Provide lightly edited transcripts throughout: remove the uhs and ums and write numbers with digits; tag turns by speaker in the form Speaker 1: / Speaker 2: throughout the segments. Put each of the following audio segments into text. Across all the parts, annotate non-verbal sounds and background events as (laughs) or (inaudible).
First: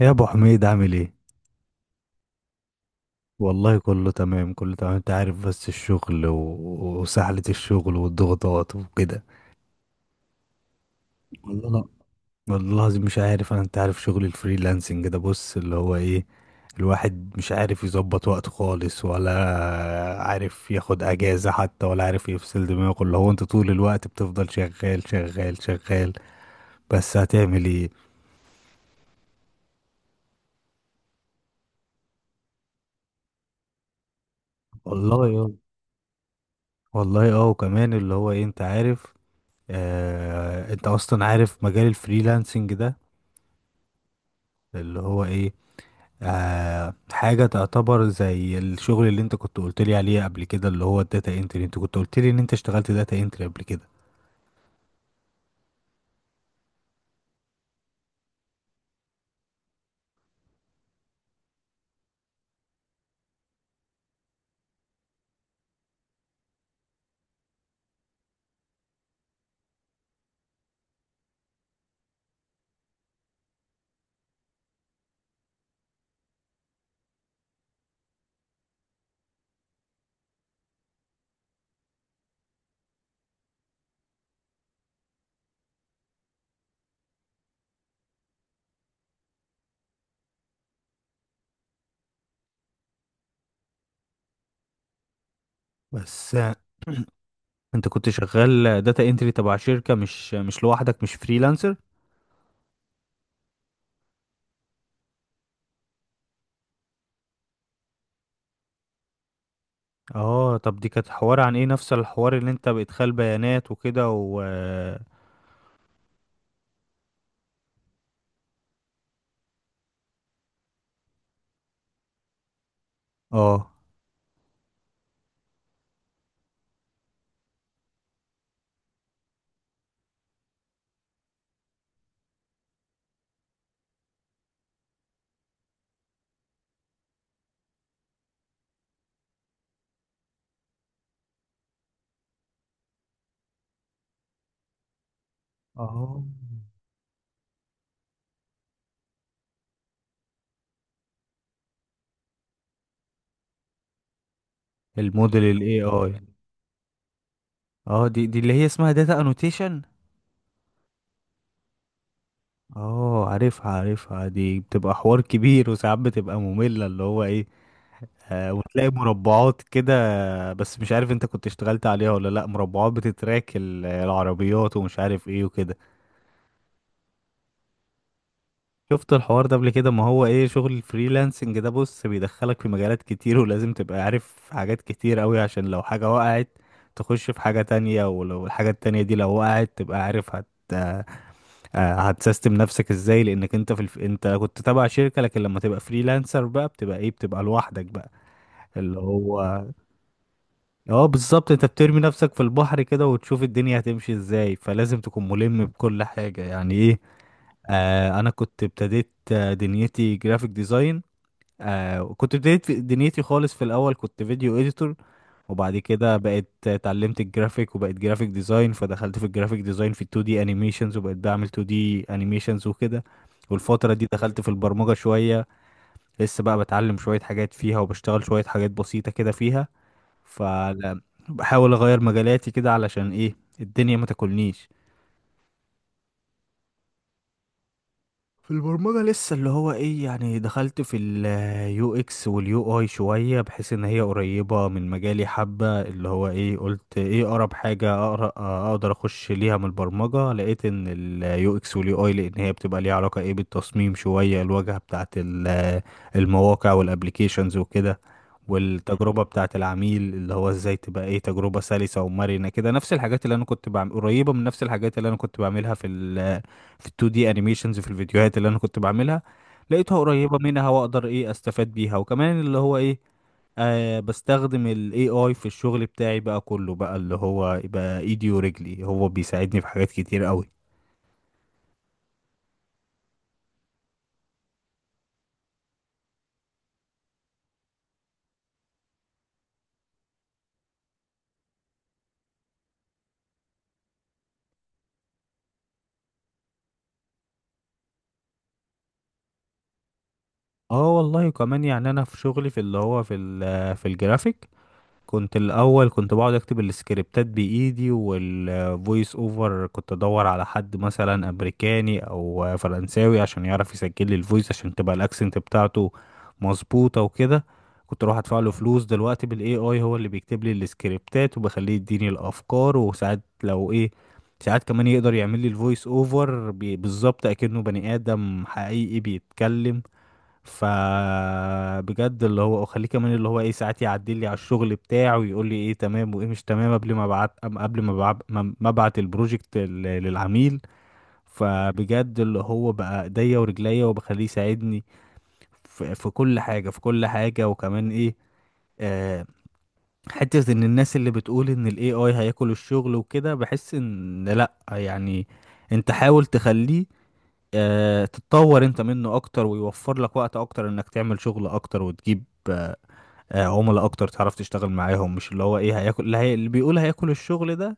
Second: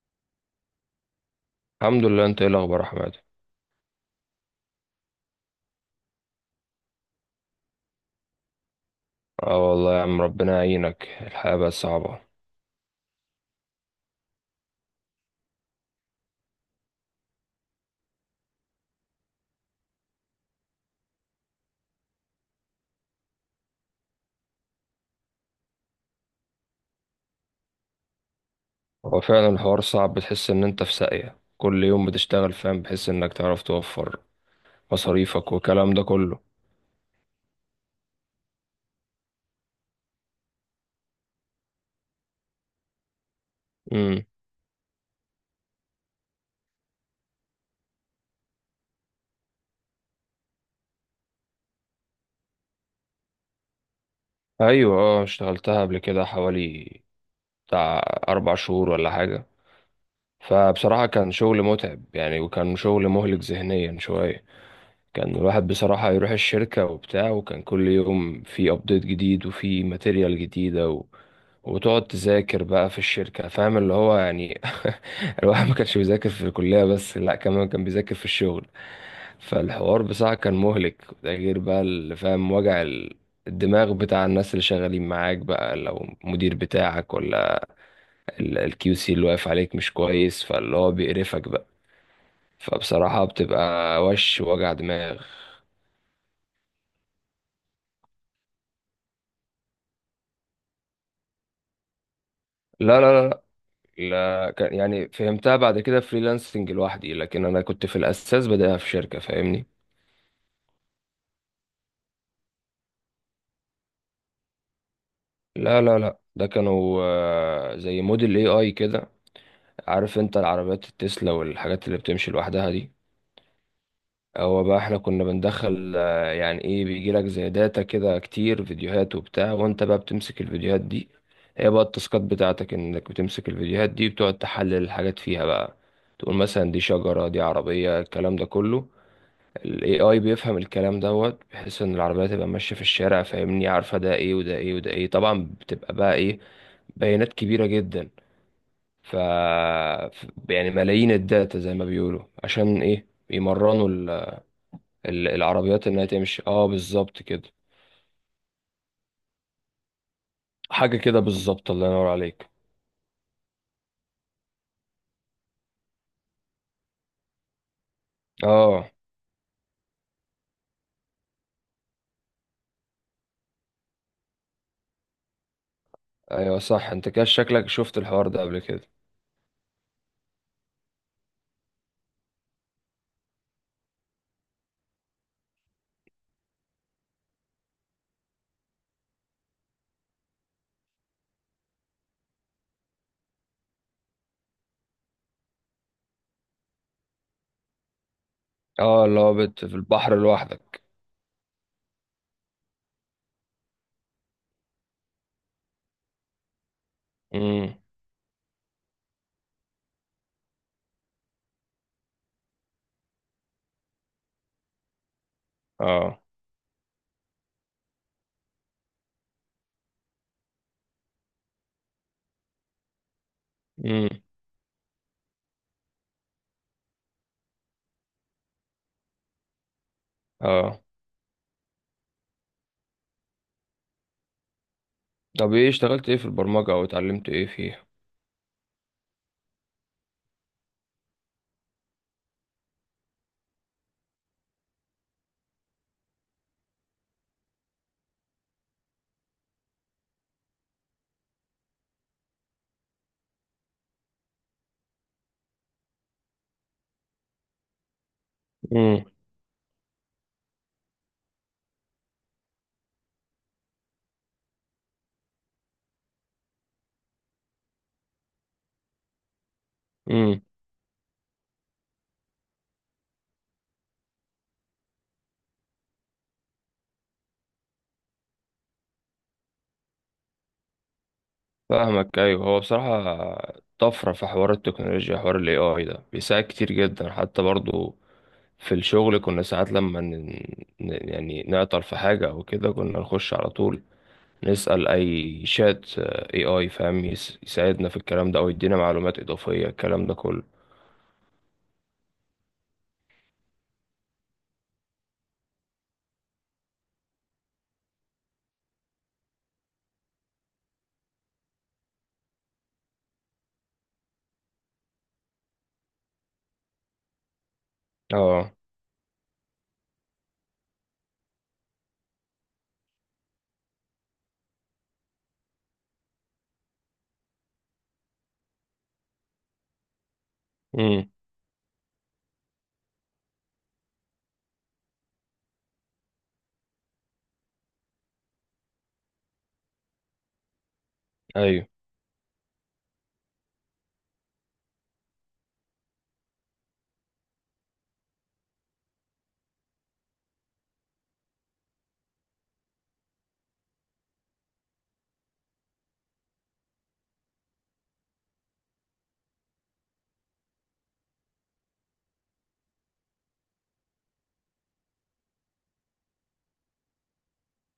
Speaker 1: يا ابو حميد، عامل ايه؟
Speaker 2: الحمد لله، انت ايه الاخبار يا احمد؟
Speaker 1: والله كله تمام كله تمام، انت عارف. بس الشغل وسحلة الشغل والضغوطات وكده.
Speaker 2: اه والله يا عم، ربنا يعينك، الحياه
Speaker 1: والله
Speaker 2: بقت
Speaker 1: لا.
Speaker 2: صعبه.
Speaker 1: والله العظيم مش عارف. انا انت عارف شغل الفريلانسنج ده، بص اللي هو ايه. الواحد مش عارف يظبط وقته خالص، ولا عارف ياخد اجازة حتى، ولا عارف يفصل دماغه. اللي هو انت طول الوقت بتفضل شغال شغال شغال، بس هتعمل ايه؟
Speaker 2: هو فعلا الحوار صعب، بتحس ان انت في ساقيه كل يوم بتشتغل، فاهم، بحيث انك تعرف توفر
Speaker 1: والله
Speaker 2: مصاريفك والكلام ده كله.
Speaker 1: والله، اه، وكمان اللي هو ايه، انت عارف. انت اصلا عارف مجال الفريلانسنج ده.
Speaker 2: امم.
Speaker 1: اللي هو ايه؟ حاجة تعتبر زي الشغل اللي انت كنت قلت لي عليه قبل كده، اللي هو الداتا انتري. انت كنت قلت لي ان انت اشتغلت داتا انتري قبل كده.
Speaker 2: ايوه، اه، اشتغلتها قبل كده حوالي بتاع 4 شهور ولا حاجه. فبصراحه كان شغل متعب يعني، وكان شغل مهلك ذهنيا شويه. كان الواحد بصراحه يروح الشركه وبتاع، وكان كل يوم في ابديت جديد وفي ماتيريال جديده، وتقعد تذاكر بقى في الشركة، فاهم اللي هو يعني. (laughs) الواحد ما كانش بيذاكر في الكلية بس، لا كمان كان بيذاكر في الشغل. فالحوار بصراحة كان مهلك. ده غير بقى اللي فاهم وجع الدماغ بتاع الناس اللي شغالين معاك بقى، لو مدير بتاعك ولا الكيو سي اللي واقف عليك مش كويس، فاللي هو بيقرفك بقى. فبصراحة بتبقى وش وجع دماغ.
Speaker 1: بس انت كنت شغال داتا انتري تبع شركة، مش لوحدك، مش فريلانسر.
Speaker 2: لا، لا، لا. لا كان يعني فهمتها بعد كده فريلانسنج لوحدي، لكن انا كنت في الاساس بدأها في شركة، فاهمني.
Speaker 1: اه، طب دي كانت حوار عن ايه؟ نفس الحوار اللي انت بادخال بيانات وكده و...
Speaker 2: لا، لا، لا، ده كانوا زي موديل اي اي كده. عارف انت العربيات التسلا والحاجات اللي بتمشي لوحدها دي؟
Speaker 1: اه،
Speaker 2: هو بقى احنا كنا بندخل يعني ايه، بيجيلك زي داتا كده كتير فيديوهات وبتاع، وانت بقى بتمسك الفيديوهات دي. هي بقى التاسكات بتاعتك، انك بتمسك الفيديوهات دي بتقعد تحلل الحاجات فيها بقى، تقول مثلا دي شجرة دي عربية، الكلام ده كله. الـ AI بيفهم الكلام دوت، بحيث ان العربية تبقى ماشية في الشارع، فاهمني، عارفة ده ايه وده ايه وده ايه، طبعا بتبقى بقى
Speaker 1: اه،
Speaker 2: ايه، بيانات كبيرة جدا. ف يعني ملايين الداتا زي ما بيقولوا عشان ايه يمرنوا
Speaker 1: الموديل الاي
Speaker 2: العربيات انها
Speaker 1: اي.
Speaker 2: تمشي، اه، بالظبط كده.
Speaker 1: اه، دي اللي هي اسمها داتا انوتيشن.
Speaker 2: حاجة كده بالظبط، الله ينور عليك.
Speaker 1: اه، عارفها عارفها، دي بتبقى حوار كبير وساعات بتبقى مملة، اللي هو ايه. وتلاقي
Speaker 2: اه،
Speaker 1: مربعات كده. بس مش عارف انت كنت اشتغلت عليها ولا لا. مربعات بتتراك العربيات ومش عارف ايه وكده.
Speaker 2: ايوه، صح، انت كده شكلك شفت الحوار ده قبل كده.
Speaker 1: شفت الحوار ده قبل كده. ما هو ايه شغل الفريلانسنج ده؟ بص بيدخلك في مجالات كتير، ولازم تبقى عارف حاجات كتير قوي، عشان لو حاجة وقعت تخش في حاجة تانية. ولو الحاجة التانية دي لو وقعت تبقى عارف هت آه، هتسيستم نفسك ازاي، لانك انت انت كنت تبع شركة. لكن لما تبقى فريلانسر بقى، بتبقى ايه؟ بتبقى لوحدك بقى، اللي
Speaker 2: اه، اللي هو
Speaker 1: هو...
Speaker 2: في البحر لوحدك.
Speaker 1: اه، بالظبط. انت بترمي نفسك في البحر كده وتشوف الدنيا هتمشي ازاي. فلازم تكون ملم بكل حاجة، يعني ايه.
Speaker 2: امم.
Speaker 1: انا كنت ابتديت دنيتي جرافيك ديزاين. كنت بديت دنيتي خالص، في الاول كنت فيديو اديتور. وبعد كده
Speaker 2: اه.
Speaker 1: بقيت اتعلمت الجرافيك وبقيت جرافيك ديزاين، فدخلت في الجرافيك ديزاين في 2 دي انيميشنز، وبقيت بعمل 2 دي انيميشنز وكده. والفترة دي
Speaker 2: امم.
Speaker 1: دخلت في البرمجة شوية. لسه بقى بتعلم شوية حاجات فيها، وبشتغل شوية حاجات بسيطة كده فيها.
Speaker 2: اه،
Speaker 1: فبحاول اغير مجالاتي كده، علشان ايه الدنيا ما تاكلنيش.
Speaker 2: طب ايه اشتغلت ايه في البرمجة او اتعلمت ايه فيها؟
Speaker 1: في البرمجة لسه اللي هو ايه، يعني دخلت في اليو اكس واليو اي شوية، بحيث ان هي قريبة من مجالي حبة. اللي هو ايه، قلت ايه اقرب حاجة اقرا اقدر اخش ليها من البرمجة، لقيت ان اليو اكس واليو اي، لان هي بتبقى ليها علاقة ايه بالتصميم شوية، الواجهة بتاعت المواقع والابليكيشنز وكده.
Speaker 2: امم.
Speaker 1: والتجربة بتاعة العميل، اللي هو ازاي تبقى ايه، تجربة سلسة ومرنة كده، نفس الحاجات اللي انا كنت بعمل قريبة من نفس الحاجات اللي انا كنت بعملها في ال 2D انيميشنز، في الفيديوهات اللي انا كنت بعملها. لقيتها قريبة
Speaker 2: امم.
Speaker 1: منها واقدر ايه استفاد بيها. وكمان اللي هو ايه، بستخدم ال AI في الشغل بتاعي بقى كله، بقى اللي هو يبقى ايدي ورجلي، هو بيساعدني في حاجات كتير قوي.
Speaker 2: فاهمك، ايوه، هو بصراحه طفره في حوار التكنولوجيا، حوار الـ AI ده بيساعد كتير جدا حتى برضو في الشغل، كنا ساعات لما يعني نعطل في حاجه او كده، كنا نخش على طول نسال أي شات AI، فاهم، يساعدنا في الكلام ده، او يدينا معلومات اضافيه الكلام ده كله.
Speaker 1: اه والله، كمان يعني انا في شغلي، في اللي هو في الجرافيك، كنت الاول، كنت بقعد اكتب السكريبتات بايدي، والفويس اوفر كنت ادور على حد مثلا امريكاني او فرنساوي عشان يعرف يسجل لي الفويس، عشان تبقى الاكسنت بتاعته مظبوطه وكده. كنت اروح ادفع
Speaker 2: اه.
Speaker 1: له فلوس. دلوقتي بالاي اي، هو اللي بيكتب لي السكريبتات، وبخليه يديني الافكار، وساعات لو ايه، ساعات كمان يقدر يعمل لي الفويس اوفر بالظبط اكنه بني ادم حقيقي بيتكلم.
Speaker 2: امم.
Speaker 1: فبجد اللي هو اخليه، كمان اللي هو ايه، ساعات يعدي لي على الشغل بتاعه ويقول لي ايه تمام وايه مش تمام، قبل ما ابعت قبل ما ابعت البروجكت للعميل.
Speaker 2: ايوه،
Speaker 1: فبجد اللي هو بقى ايديا ورجليا، وبخليه يساعدني في كل حاجة، في كل حاجة. وكمان ايه، آه حتة ان الناس اللي بتقول ان الاي اي هياكل الشغل وكده، بحس ان لا يعني. انت حاول تخليه تتطور انت منه اكتر، ويوفر لك وقت اكتر انك تعمل شغل اكتر، وتجيب آه، عملاء اكتر تعرف تشتغل معاهم. مش اللي هو ايه هياكل. اللي بيقول هياكل الشغل ده،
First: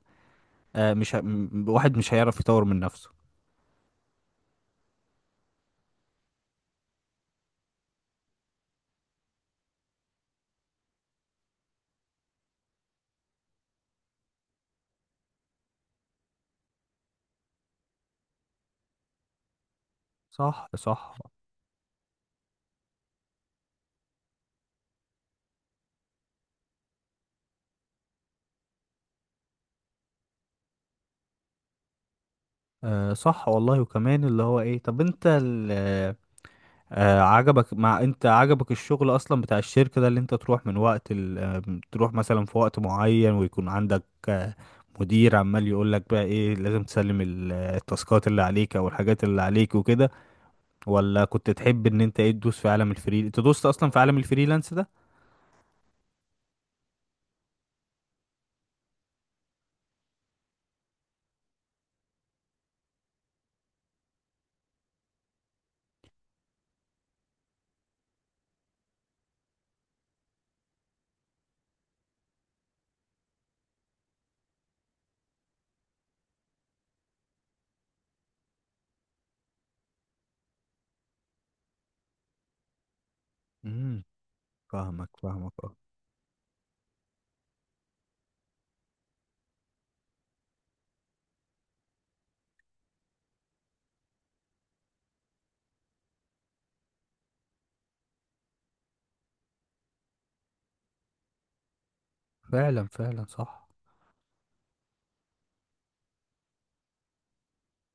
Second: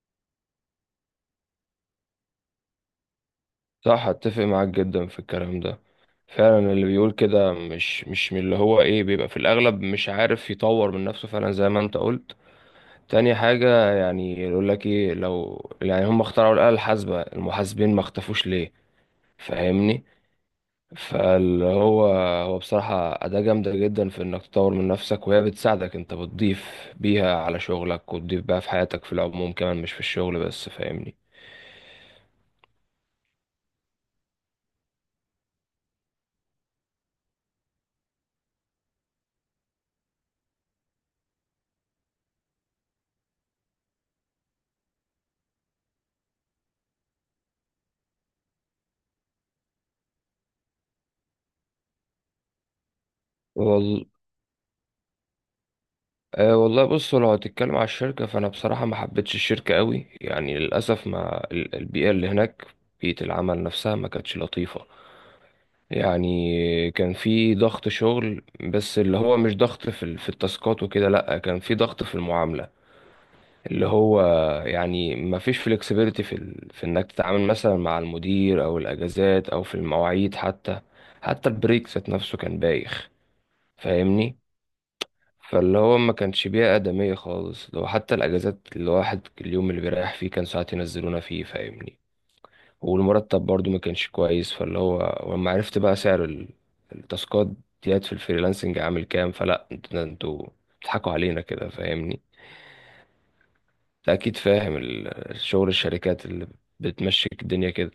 Speaker 1: مش واحد مش هيعرف يطور من نفسه.
Speaker 2: صح، اتفق معاك جدا في الكلام ده. فعلا، اللي بيقول كده مش من اللي هو ايه، بيبقى في الاغلب مش عارف يطور من نفسه، فعلا زي ما انت قلت. تاني حاجة، يعني يقول لك ايه، لو يعني هم اخترعوا الآلة الحاسبة، المحاسبين ما اختفوش ليه؟ فاهمني.
Speaker 1: صح صح.
Speaker 2: فاللي هو، هو بصراحة أداة جامدة جدا في إنك تطور من نفسك، وهي بتساعدك، أنت بتضيف بيها على شغلك وتضيف بيها في حياتك في العموم كمان، مش في الشغل بس، فاهمني.
Speaker 1: صح والله. وكمان اللي هو ايه، طب انت ال... آه، عجبك مع انت عجبك الشغل اصلا بتاع الشركة ده، اللي انت تروح من وقت ال... آه، تروح مثلا في وقت معين، ويكون عندك مدير عمال يقول لك بقى ايه، لازم تسلم التاسكات اللي عليك او الحاجات اللي عليك وكده، ولا كنت تحب ان انت ايه، تدوس في عالم انت دوست اصلا في
Speaker 2: وال...
Speaker 1: عالم الفريلانس ده؟
Speaker 2: آه، والله بص، لو هتتكلم على الشركة فأنا بصراحة ما حبيتش الشركة قوي يعني، للأسف ما البيئة اللي هناك، بيئة العمل نفسها ما كانتش لطيفة. يعني كان في ضغط شغل، بس اللي هو مش ضغط في التاسكات وكده، لا كان في ضغط في المعاملة. اللي هو، يعني ما فيش فلكسبيليتي في انك تتعامل مثلا مع المدير او الاجازات او في المواعيد حتى. حتى البريك ذات نفسه كان بايخ،
Speaker 1: امم
Speaker 2: فاهمني.
Speaker 1: فاهمك فاهمك، اه.
Speaker 2: فاللي هو ما كانش بيئة آدمية خالص، لو حتى الاجازات الواحد اليوم اللي بيريح فيه كان ساعات ينزلونا فيه، فاهمني. والمرتب برضو ما كانش كويس، فاللي هو، ولما عرفت بقى سعر التاسكات ديت في الفريلانسنج عامل كام، فلا ده انتوا بتضحكوا علينا كده، فاهمني.
Speaker 1: فعلا فعلا، صح.
Speaker 2: انت اكيد فاهم الشغل الشركات اللي بتمشيك الدنيا كده.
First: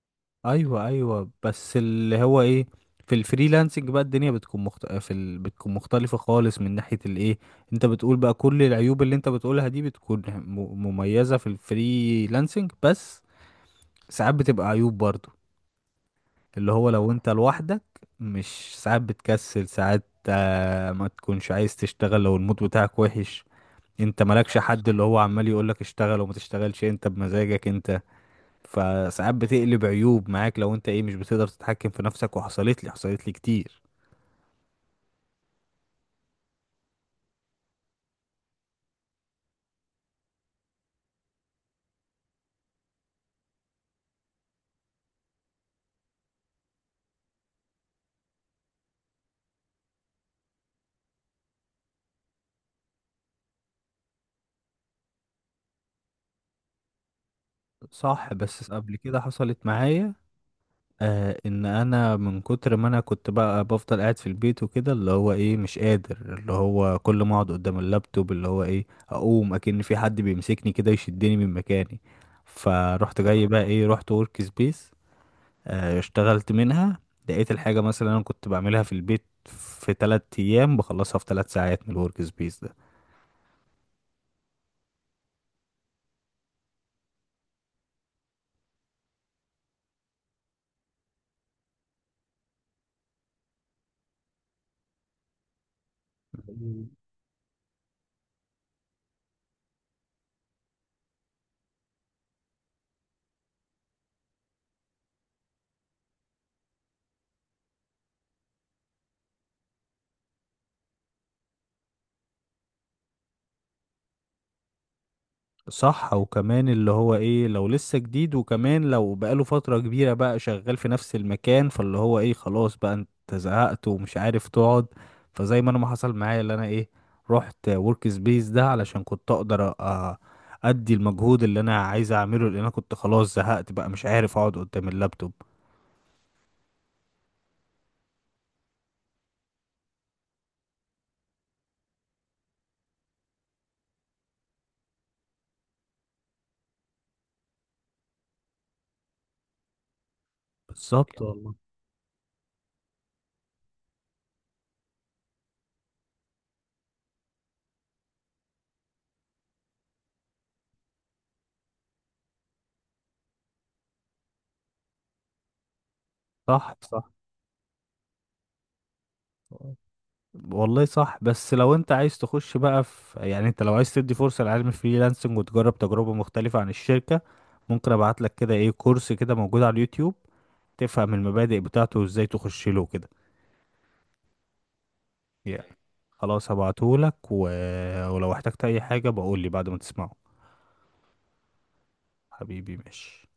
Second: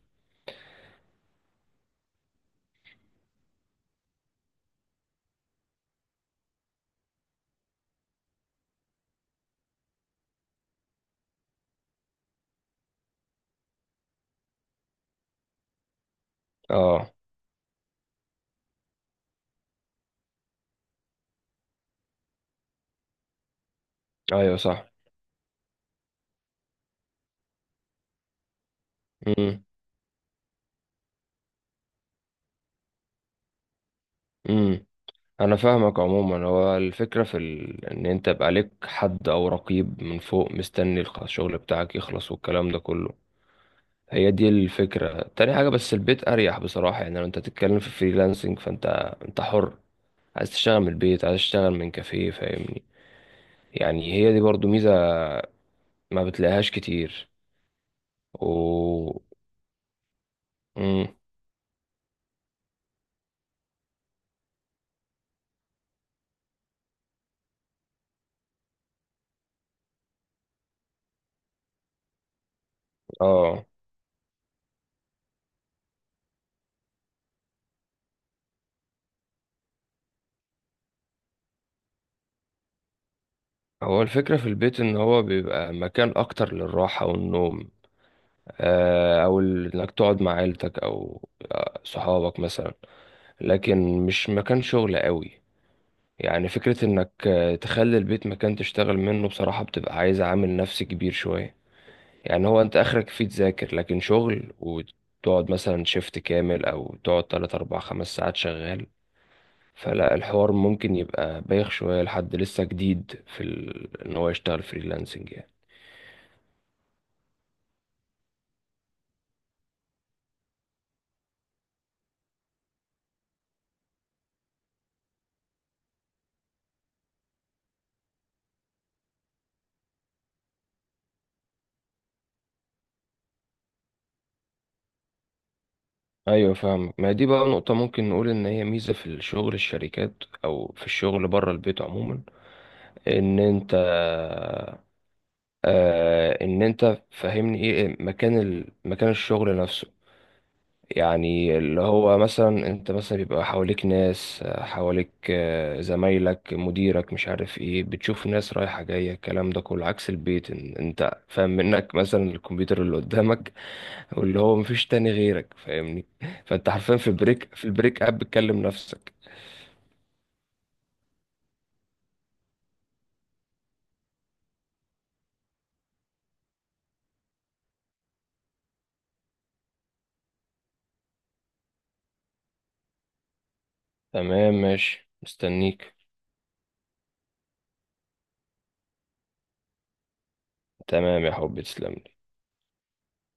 Speaker 1: ايوه ايوه، بس اللي هو ايه. في الفريلانسنج بقى الدنيا بتكون بتكون مختلفة خالص من ناحية الايه. انت بتقول بقى، كل العيوب اللي انت بتقولها دي بتكون مميزة في الفريلانسنج. بس ساعات بتبقى عيوب برضو، اللي هو لو
Speaker 2: اه،
Speaker 1: انت لوحدك، مش ساعات بتكسل ساعات، ما تكونش عايز تشتغل لو المود بتاعك وحش. انت مالكش
Speaker 2: ايوه، صح.
Speaker 1: حد اللي هو عمال يقولك اشتغل وما تشتغلش، انت بمزاجك انت. فساعات
Speaker 2: امم.
Speaker 1: بتقلب عيوب معاك، لو انت ايه، مش بتقدر تتحكم في نفسك. وحصلت لي كتير.
Speaker 2: امم. انا فاهمك، عموما هو الفكره ان انت يبقى ليك حد او رقيب من فوق مستني الشغل بتاعك يخلص والكلام ده كله. هي دي الفكرة، تاني حاجة بس البيت أريح بصراحة، يعني لو أنت تتكلم في فريلانسنج فأنت حر، عايز تشتغل من البيت، عايز تشتغل من كافيه، فاهمني. يعني هي دي برضو ميزة ما بتلاقيهاش كتير.
Speaker 1: صح. بس قبل
Speaker 2: و
Speaker 1: كده حصلت معايا
Speaker 2: مم.
Speaker 1: ان انا من كتر ما انا كنت بقى بفضل قاعد في البيت وكده، اللي هو ايه، مش قادر، اللي هو كل ما اقعد قدام اللابتوب اللي هو ايه، اقوم اكن في حد بيمسكني كده يشدني من مكاني. فروحت جاي بقى
Speaker 2: اه،
Speaker 1: ايه، رحت ورك سبيس. اشتغلت منها. لقيت الحاجة، مثلا انا كنت بعملها في البيت في 3 ايام، بخلصها في 3 ساعات من الورك سبيس ده.
Speaker 2: هو الفكرة في البيت إن هو بيبقى مكان أكتر للراحة والنوم، آه، أو إنك تقعد مع عيلتك، أو صحابك مثلا، لكن مش مكان شغل قوي. يعني فكرة انك تخلي البيت مكان تشتغل منه، بصراحة بتبقى عايز عامل نفسي كبير شوية. يعني هو انت اخرك فيه تذاكر، لكن شغل وتقعد مثلا شيفت كامل، او تقعد 3 أو 4 أو 5 ساعات شغال. فلا الحوار ممكن يبقى بايخ شوية لحد لسه جديد ان هو يشتغل فريلانسنج يعني.
Speaker 1: صح. وكمان اللي هو ايه، لو لسه جديد، وكمان لو بقاله فترة كبيرة بقى شغال في نفس المكان، فاللي هو ايه خلاص بقى، انت زهقت ومش عارف تقعد. فزي ما انا، ما حصل معايا اللي انا ايه، رحت ورك سبيس ده علشان كنت اقدر ادي المجهود اللي انا عايز اعمله، لان انا كنت خلاص زهقت بقى، مش عارف اقعد قدام اللابتوب.
Speaker 2: ايوه، فاهم، ما دي بقى نقطة ممكن نقول ان هي ميزة في الشغل الشركات، او في الشغل بره البيت عموما، ان انت، ان انت فاهمني ايه، مكان الشغل نفسه.
Speaker 1: بالظبط والله.
Speaker 2: يعني اللي هو مثلا، انت مثلا بيبقى حواليك ناس، حواليك زمايلك، مديرك، مش عارف ايه، بتشوف ناس رايحة جاية، الكلام ده كله عكس البيت، إن انت فاهم منك مثلا الكمبيوتر اللي قدامك. (laughs) واللي هو مفيش تاني غيرك، فاهمني. فانت
Speaker 1: صح
Speaker 2: حرفيا
Speaker 1: صح.
Speaker 2: في البريك اب بتكلم نفسك.
Speaker 1: والله صح. بس لو انت عايز تخش بقى في، يعني انت لو عايز تدي فرصة لعلم الفريلانسنج وتجرب تجربة مختلفة عن الشركة، ممكن ابعت لك كده ايه كورس كده موجود على اليوتيوب، تفهم المبادئ بتاعته وازاي تخش له كده.
Speaker 2: تمام، ماشي،
Speaker 1: يعني،
Speaker 2: مستنيك.
Speaker 1: خلاص هبعته لك ولو احتجت اي حاجة بقول لي بعد ما تسمعه.
Speaker 2: تمام يا حبيبي، تسلم.
Speaker 1: حبيبي، ماشي.